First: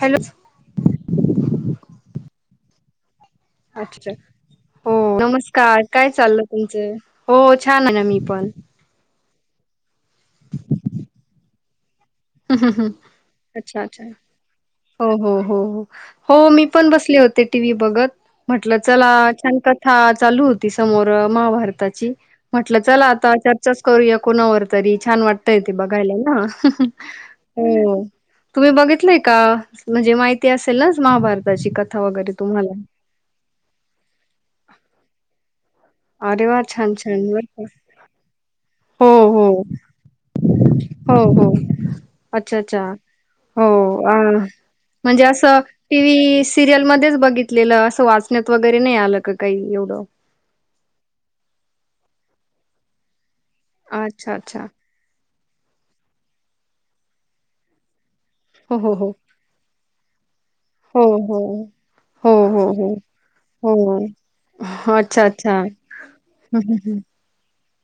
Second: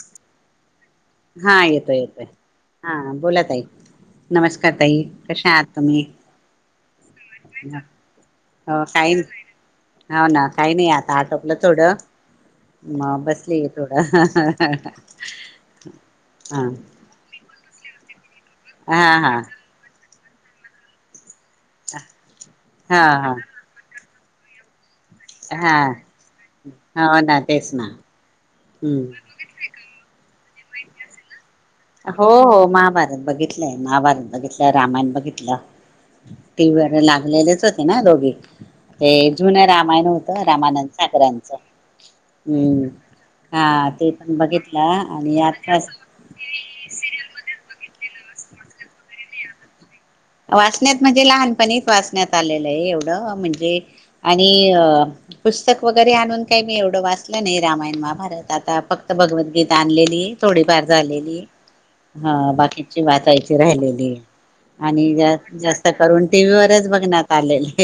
Hello हा येतोय येतोय हा बोलात अच्छा हो आहात नमस्कार तुम्ही काय चाललं तुमचं हो छान आहे ना मी पण हो काही होा ना काही नाही आता आटोपलं थोडं हम् ह् ह् मग बसली अच्छा थोडं अच्छा हो हो हो हो हो हा मी पण बसले होते टी व्ही बघत म्हटलं हा चला हा छान कथा चालू होती समोर महाभारताची म्हटलं हा चला आता हा चर्चाच करूया कोणावर तरी छान वाटतयेत हा बघायला ना ना तेच ना हो तुम्ही हम्म बघितलंय का? म्हणजे माहिती असेल महाभारत. हो महाभारत बघितलंय महाभारत बघितलं रामायण बघितलं. अरे वा टी व्ही छान व छान बर का. लागलेलेच होते ना दोघे हो ते हो जुन रामायण होतं रामानंद हो हो सागरांचं अच्छा हम् अच्छा हो हा ते अ पण बघितलं आणि आ सिरियल मध्येच बघितलेलं असं वाचण्यात वगैरे नाही आलं का काही एवढं? वाचण्यात म्हणजे लहानपणी वाचण्यात आलेलं आहे एवढं म्हणजे म्हणजे अच्छा, अच्छा. आणि अ पुस्तक वगैरे आणून काही मी एवढं वाचलं नाही रामायण महाभारत. मार हो, आता हो, हो. फक्त भगवतगीता आणलेली आहे. थोडीफार हो, झालेली हो. हा हो, हो, हो. बाकीची वातयची हो. राहिलेली. आणि अच्छा, जात अच्छा. जास्त हं, करून टी व्ही हं, वरच हं. बघण्यात आलेल. [inaudible]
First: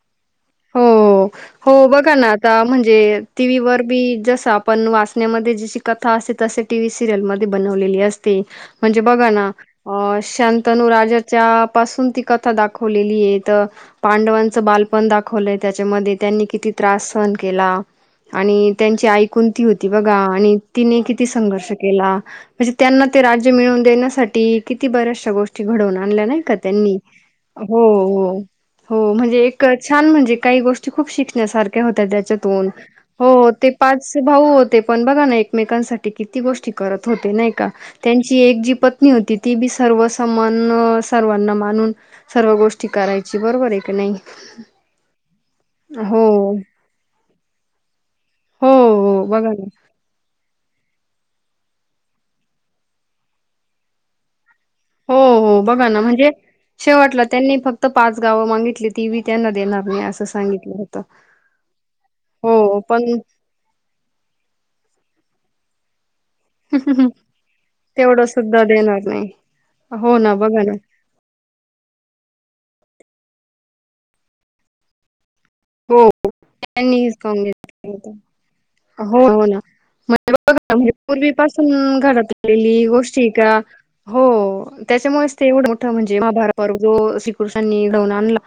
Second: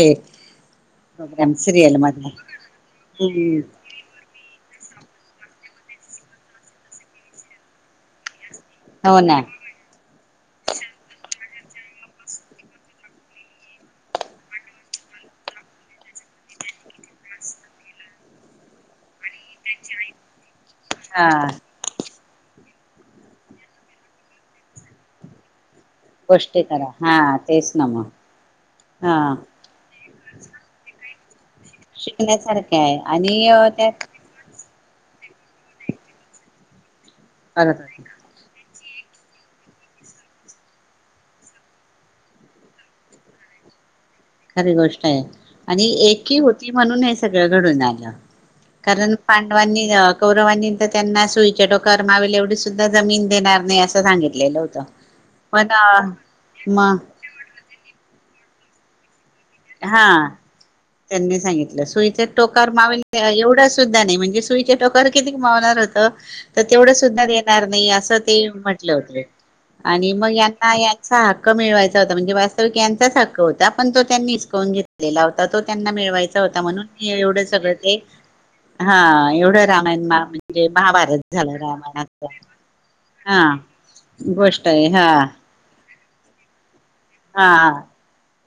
हो हो बघा ना आता म्हणजे टी व्ही हम्म वर बी जस आपण वाचण्यामध्ये जशी कथा असते तसे टी व्ही सिरियल ममध्ये बनवलेली असते. म्हणजे बघा ना अ शांतनू राजा च्या पासून ती कथा दाखवलेली आहे पांडवांचं बालपण दाख खोले त्याच्यामध्ये त्यांनी किती त्रास सहन केला आणि त्यांची आईकुणती होती बघा आणि तिने किती हा संघर्ष केला. म्हणजे त्यांना ते राज्य मिळवून देण्यासाठी किती बऱ्याचशा गोष्टी घडवून आणलं नाई का गोष्टी करा त्यांनी हा तेच हो ना मग हो हो हा म्हणजे एक छान म्हणजे काही गोष्टी खूप शिकण्यासारख्या होत त्याच्यातून शिकण्यासारखे आहे हो ते आणि पाच भाऊ होते. आपण बघा ना एकमेकांसाठी किती गोष्टी करत. हो नाही का त्यात त्यांची एकी जी प होती ती बी सर्व समान सर्वांना मानून सर्व गोष्टी करायची बरोबर आहे की नाही? खरे गोष् ष्टीआणि हो एकही होती म्हणून सगळं घडून आलं. हो हो कारण बघा ना. पांडवांनी, कौरवाांनी. तर त्यांना सुईच्या डोकामावेल एवढी सुद्धा जमीन देणार नाही असं सांगितलेलं होतं. हो हो पण बघा ना म्हणजे मग शेवटला त्यांनी फक्त पाच गावं मागितली. ती बी त्यांना देणार नाही हा असं सांगितलं होतं. त्यांनी सांगितलं सुईचे टोकार हो माव पण एवढा सुद्धा नाही म्हणजे सुईचे टोकर किती मावणार होत तर तेवढं सुद्धा देणार नाही असं तेवढं ते सुद्धा म्हटलं देणार होत नाही आणि हो मग ना बघा यांना ना यांचा हक्क मिळवायचा होता म्हणजे वास्तविक त्यांच्याच हक्क होता पण तो त्यांनी कोण घेतलेला ता तो त्यांना हो. मिळवायचा होता म्हणून त्यांनी हिसकावून एवढं सगळं घेतलं ते होत हा हो हो ना एवढं रामायण म्हणजे बघा महाभारत झालं पूर्वीपासून रामायणाचा घडत आलेली गोष्टी हा का हो गोष्ट आहे हा त्याच्यामुळेच ते एवढं म्हणजे जो हा श्रीकृष्णांनी पांडवांना आणला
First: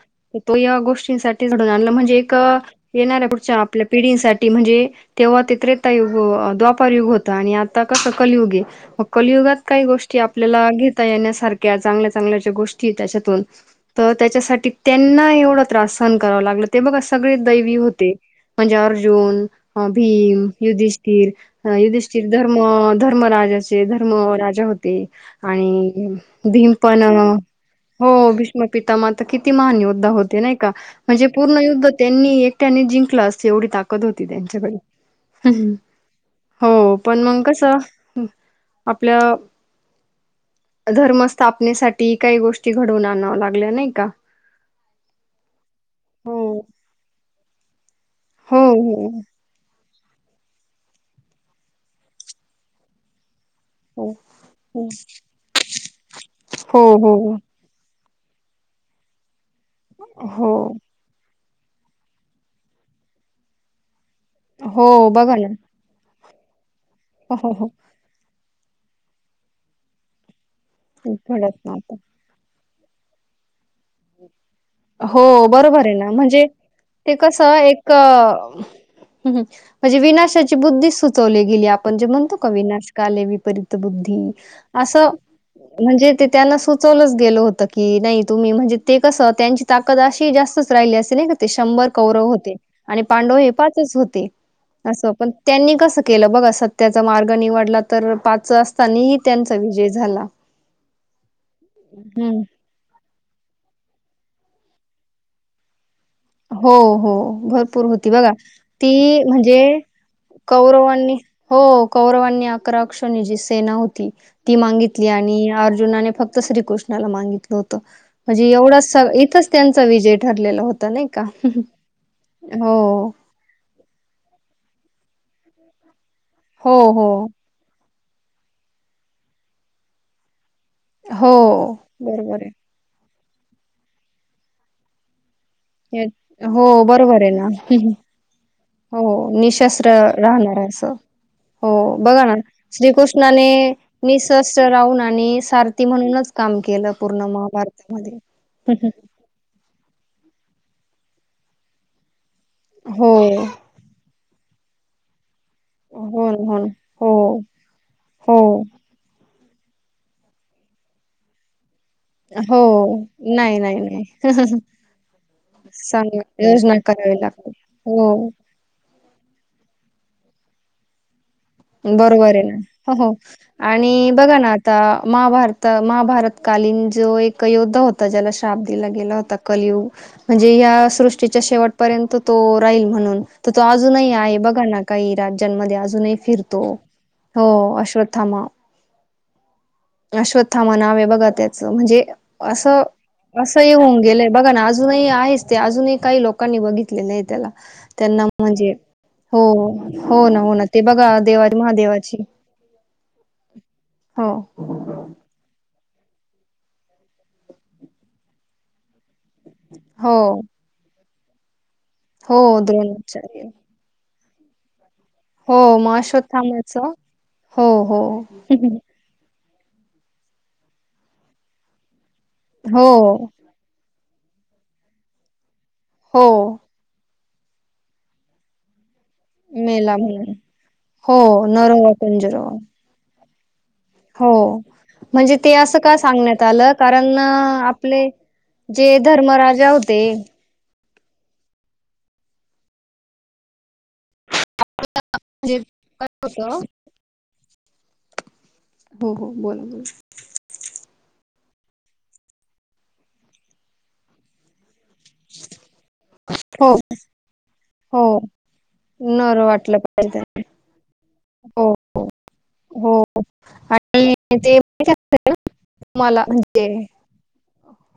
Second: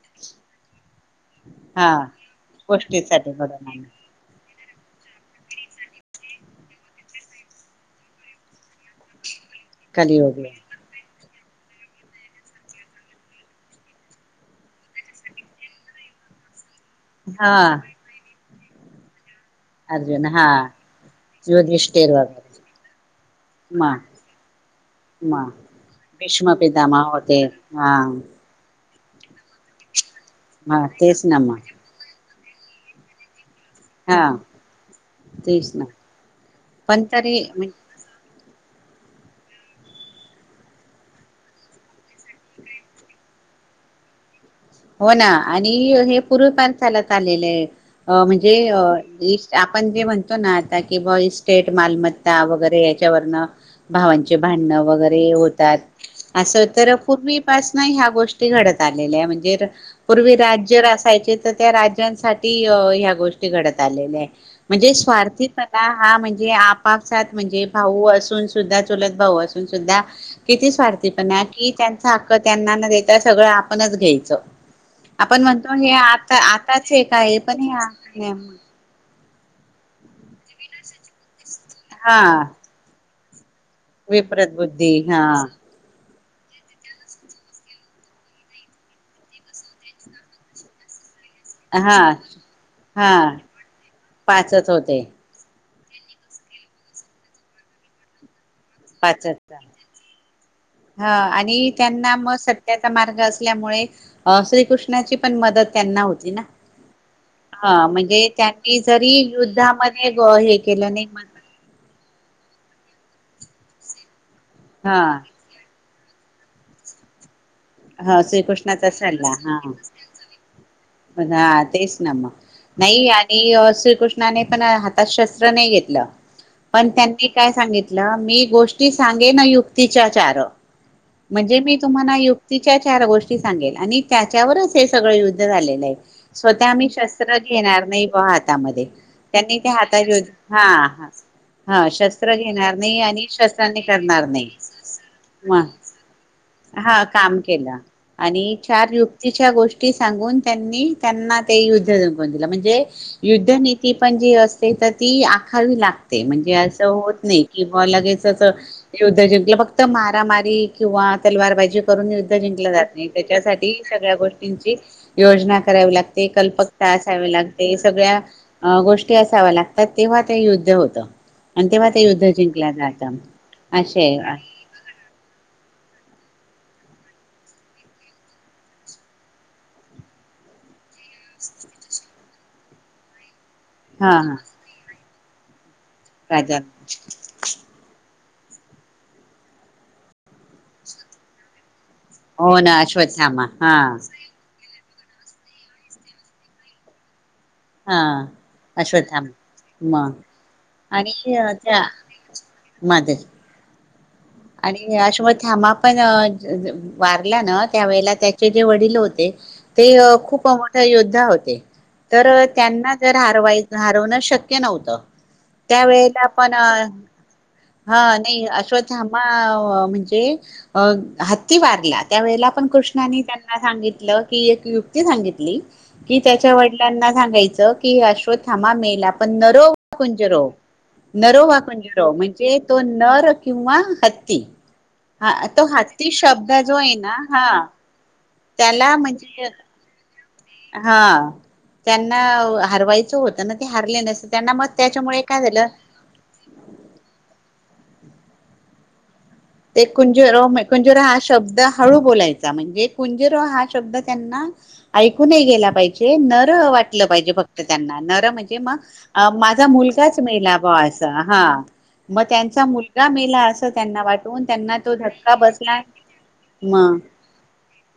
तो या गोष्टी घडवून हा आणलं म्हज जे का येणार्या गोष्टीसाठी पुढच्या घडवून आपल्या आणलं पिढींसाठी म्हणजे तेव्हा ते त्रेतायुग द्वापारयुग होता आणि आता कस कलयुग आहे मग कलयुगात काही गोष्टी कलियुग आपल्याला घेता येण्यासाठी चांगल्या चांगल्या ज्या गोष्टी त्यांच्यातून त्याच्यासाठी त्यांना एवढा त्रास सहन करावा लाग ते बघ सगळे हा दैवी होते म्हणजे अर्जुन अ अर्जुन हा भीम, युधिष्ठिर, युधिष्ठिर धर्म धर्मरााचे मग धर्म राजा होते मग आणि भीष्म भीम पण पितामह होते हा हो भीषम पिता माह किती महान योद्धा होते नाही का हा तेच म्हणजे ना पूर्ण मग युद्ध त्यांनी एक टॅनि जिंग क्लास एवढी ताकद होती हा त्यांच् तेच याकडे ना हो पण तरी मंग कस? म्हणजे आपल्या धर्मस्थापनेसाठी काही गोष्टी घडवून आणाव्या लागल्या नाही का? हो ना आणि आणि हे हो. पूर्वपण चालत आलेलं आहे. अ हो, म्हणजे हो, आपण जे म्हणतो ना आता की ब इस्टेट मालमत्ता वगैरे याच्यावरनं हो, भावांचे भांडणं हो, वगैरे होतात असं हो, तर हो, पूर्वीपासन ह्या गोष्टी गोष्ट घडत आल्या म्ह पूर्वी राज्य असायचे. तर त्या राज्यांसाठी ह्या गोष्टी घडत आलेल्या आहेत. हो म्हणजे हो, बघा स्वार्थी ना. हाणज जे आप पापसात हो, हो, म्हणजे हो. भाऊ असून. सुद्धा चुलत भाऊ असून सुद्धा किती स्वारथी पण घडत कि नव्हतं. त्यांचा हक्क त्यांना ेत सगळं आपणच घ्यायचं. आपण हो म्हणतो बरोबर हे आहे ना आता म्हणजे आताच हे ते काय कसं पण एक हे म्हणजे विनाशाची बुद्धी सुचवली. गेली आपण जे हा म्हणतो का विनाशकाले पर बुद्धी विपरीत बुद्धी असं हा म्हणजे त्यांना सुचवलंच गेलं होत की नाही तुम्ही म्हणजे ते कसं त्यां ताकद अशी जास्तच राहिली असे नाही का? ते शंभर हा कौरव होते आणि हा पांडव हे पाचच होते पाचच होते अस पण त्यांनी कसं केलं बघा सत्याचा मार्ग निवडला तर पाच असतानाही पाच त्यांचा विजय झाला. हा आणि त्यांना मग हम्म सत्याचा मार्ग असल्यामुळे श्रीकृष्णाची पण मदत त्यांना होती. ना हो हो भरपूर हा होती म्हणजे बघा त्यांनी जरी ती म्हणजे युद्धामध्ये हे केलं नाही कौरवांनी हो कौरवांनी अकराक्षणी जी सेना होती. ती हा मागितली आणि अर्जुनाने फक्त श्रीकृषणाला मागित होत हा म्हणजे एवढा श्रीकृष्णाचा सल्ला इथंच हा त्यांचा विजय ठरलेला होता. नाही का? हा तेच ना म नाही हो. आणि श्रीकृष्णाने पण हातात शस्त्र नाही घेतलं हो, पण हो. त्यांनी काय सांगितलं, म्हलं मी गोष्टी सांगे ना युक्तीच्या चार हो. म्हणजे मी तुम्हाला बरोबर आहे. युक्तीच्या चार गोष्टी सांग आणि त्याच्यावरच हे सगळ य झा आहे हे स्वतः हो, आम्ही बरोबर आहे शस्त्र ना. घेणार नाही हातामध्ये हो, त्यांनी त्या निशस्त्र हाता राहणार असं. हा हो हा बघा शस्त्र ना घेणार नाही आणि श्रीकृष्णाने शस्त्रांनी करणार नाही निशस्त्र राहून आणि म सारथी म्हणूनच काम केलं हा पूर्ण काम केलं महाभारतामध्ये. आणि चार युक्तीच्या गोष्टी सांगून त्यांनी त्यांना ते यु म्हणजे, हो. युद् पण जी असते तर ती लाग हो ना, म्हणजे हो ना, अस हो, होत नाही कि हो, लगेचद् फक्त मार मारी किंवा तलवार बाजी करून युद्ध जिंकलं जात हो. नाही, त्याच्यासाठी नाही, नाही. सगळ्या गोष्टींची योजना करावी सांग लागते. योजना कल्पकता करावी असावी लागते सगळ्या हो. गोष्ट. के असाव लागत तेव्हा ते युद्ध होतं. आणि तेव्हा ते युद्ध बरोबर आहे ना जिंकल्या हो हो, जातं असे आणि हा बघा ना आता महाभारत. महाभारतकालीन जो एक योद्धा होता. ज्याला श्राप दिला गेला होता कलयुग म्हणजे या सृष्टीच्या शेवटपर्यंत तो राहील म्हणून. तर तो अजूनही हा आहे बघा ना. काही राज्यांनमध्ये अजू जुने फिर राजा हो अश्वथ थामा, अश्वथामा नाव आहे. बघा त्याच म्हणजे, हो ना असं अश्वत्थामा असं हा एक होऊन गेलंय, बघा ना आज. अजूनही आहेच ते अजूनही काही लोकांनी बघितलेले आहे त्याला. हा त्यांना म्हणजे अश्वत्थामा हो मग हो ना हो ना ते आणि बघा देवा अ, त्या महादेवाची. मध्ये हो. आणि अश्वध्यामा पण वारल्या ना त्यावेेळेला त्याचे जे वडील होते. ते हो, खूप मोठ्या योद्ध त्यां होते, तर हो त्यांना जर, द्रोणाचार्य. हारवायच हारवण शक्य. के नव्हतं. हो मग अशोत त्यावेेळेला पण अ थांबवायचं हो हो. हं म्हणजे अ हत्ती वारला. त्यावेळेलापण हो, कृष्णानी त्यांना सांगित ल की एक युक्ती सांगितली. की हो. त्याच्या वडिलांना सांगायचं की अश्वथामा मेला पण नरो मेला म्हणून. कुंजरो, हो, नरो वा नरोवा कुंजरो. पंजरोवा. म्हणजे तो नर किंवा हो, हत्ती हा म्हणजे ते तो असं का हत्ती सांगण्यात शब्द आलं? जो आहे ना कारण हा आपले त्याला जे म्हणजे धर्मराजा होते हे हा त्यांना हरवायचं होतं ना, ते हारले नस त्यांना मग त्याच्यामुळे काय जे झालं? होतं हो हो. बोला, ते बोला. कुंज म कुंजोरा हा शब्द हळू बोलायचा, म्हणजे कुंजरो हा शब्द त्यांना ऐकू नाही गेला पाहिजे, नर हो, वाटलं पाहिजे फक् त त्यांना. हो. नर म्हणजे म नर माझा वाटलं पाहिजे मुलगाच त्यांना. मेला ब आज. हा, हो, मग त्यांचा हो. मुलगा मेला अस त्यांना आणि वाटतं. ते ते [inaudible] तुम्हाला म्हणजे मग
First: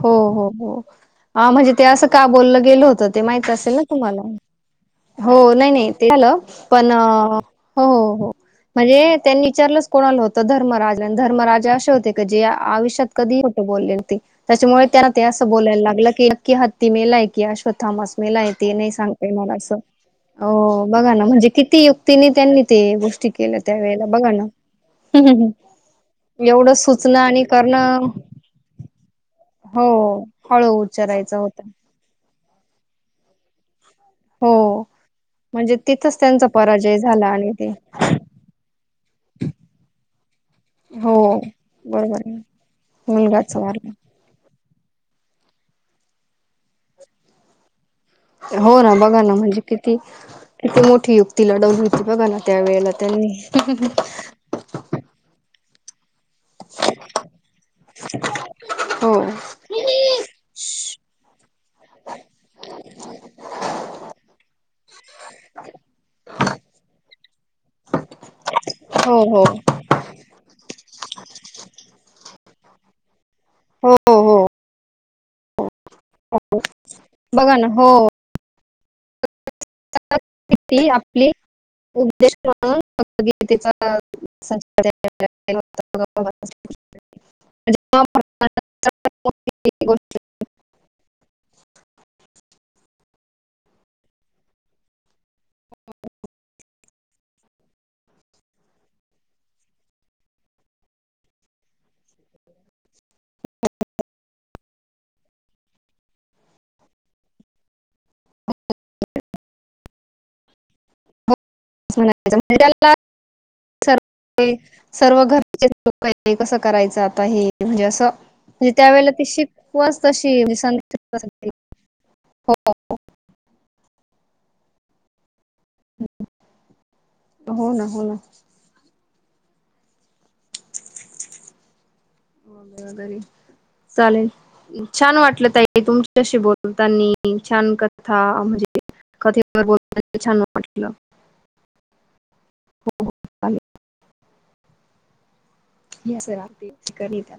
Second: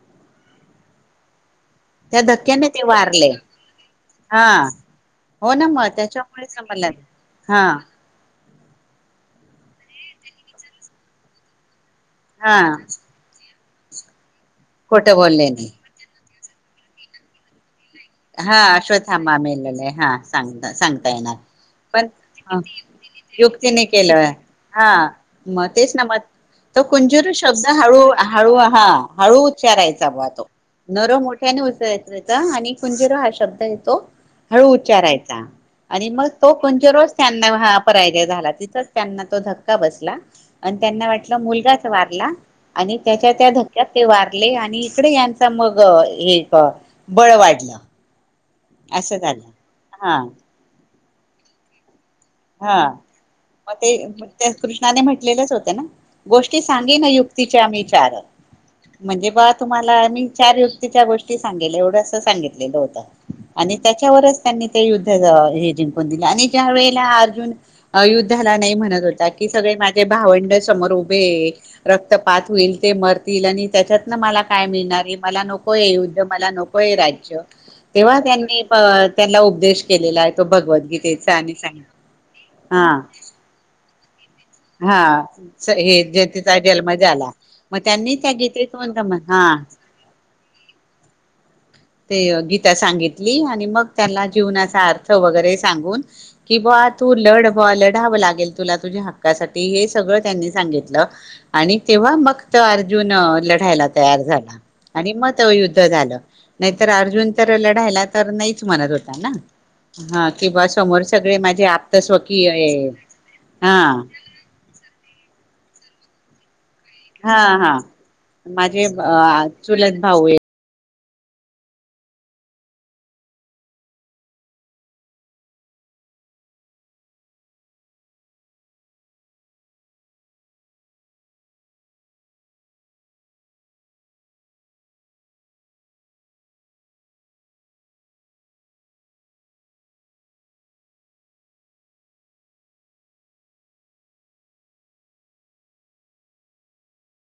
हो हो हो. हा म्हणजे ते असं त्या का बोललं धक्क्याने गेलं होतं, ते वारले माहित असेल ना तुम्हाला. हा हो ना नाही मग नाही ते झालं, त्याच्यामुळे समजलं पण हा म्हणजे त्यांनी विचारलंच कोणाला होतं धर्मराज आणि धर्मराजा असे हो ते क जे हा आयुष्यात कधी बोललेलं ते. त्याच्यामुळे त्यांना खोटं ते असं बोलले नाही बोलायला लागलं की की हत्तीने लायकी हा श थॉमस मेलाय हा त नाही सांगतेय अश्वथामा मला असं. मेलेला आहे हा सांगता हो, सांगता बघा ना येणार म्हणजे किती युक्तीने पण त्यांनी ते गोष्टी केल्या युक्तीने त्यावेेळेला बघा केलंय. ना हा मग तेच ना म एवढं त सुचणं कुंजर आणि शब्द हळू करणं हळू हा हळू हो चारायचा तो, हळू नरो उच्चारायचा मोठ्याने होता उचरायचं. आता आणि कुंजीरा हा शब्द हाय. तो हळू हो उच्चारायचा म्हणजे आणि तिथंच मग त्यांचा तो कोणच्या पराजय रोज झाला आणि ते त्यांना पराजय झाला तिथच त्यांना तो धक्का बसला आणि त्यांना हो वाटलं मुलगाच बरोबर वारला आहे आणि त्याच्या त्या मुलगाच धक्क्यात ते वारला वारले आणि इिकडे यांचा मग एक बळ वाढलं हो ना असं बघा ना झालं म्हणजे किती हा किती मोठ ठठी युक्ती लडवून हा मग ते कृष्णाने म्हटलेलेच होते ना गोष्टी सांगी ना युक्तीच्या आम्ही चार हो म्हणजे बा तुम्हाला म्ही चार यु गोढ सांगले होत आणि त्याच्यावरच त्यांनी ते युद्ध जिंकून दि आणि व ुून अयोद्ध्या नाही म्हणत हो होता हो की सगळे माझे भावंड सम उभे रक्तपात होईल ते म आणि त्याच्यात हो हो मला काय मिळणार आहे मला नकोय युद्ध मला नकोय राज्य बघा ना हो तेव्हा त्यांनी अ त्याला उदेश केलेला आहे तो ती आपली भगवद्गीतेचा आणि सांगित हां हा हे ज तिचा जन्म झाला मग त्यांनी त्या गीतीतंतम हा त ते गीता सांगितली आणि मग त्या जीवनाचा अर्थ वगैरे सांगून कि तू लढवा लढावं लागेल तुला तुझ्या हक्कासाठी हे सगळं त्यांनी सांगितलं आणि तेव्हा मगत अर्जुन लढायला तयार झाला आणि मत युद्ध झालं नाहीर अर्जुन तर लढायला तर नाहीच म्हणत होता ना हा किंवा समोर सगळे माझ म्हणाच म्हण हा सर्व घर त्या का नाही कस कराय आता हा हा म्हणजे अस म्हणे माझे त्या व चुलत शिकच भाऊ हो हो ना हो ना वगैरे चालेल छान वाटलं तई तुमच्याशी बोलताना छान कथा म्हणजे कथे ब छान वाटलं हो चालेल कडी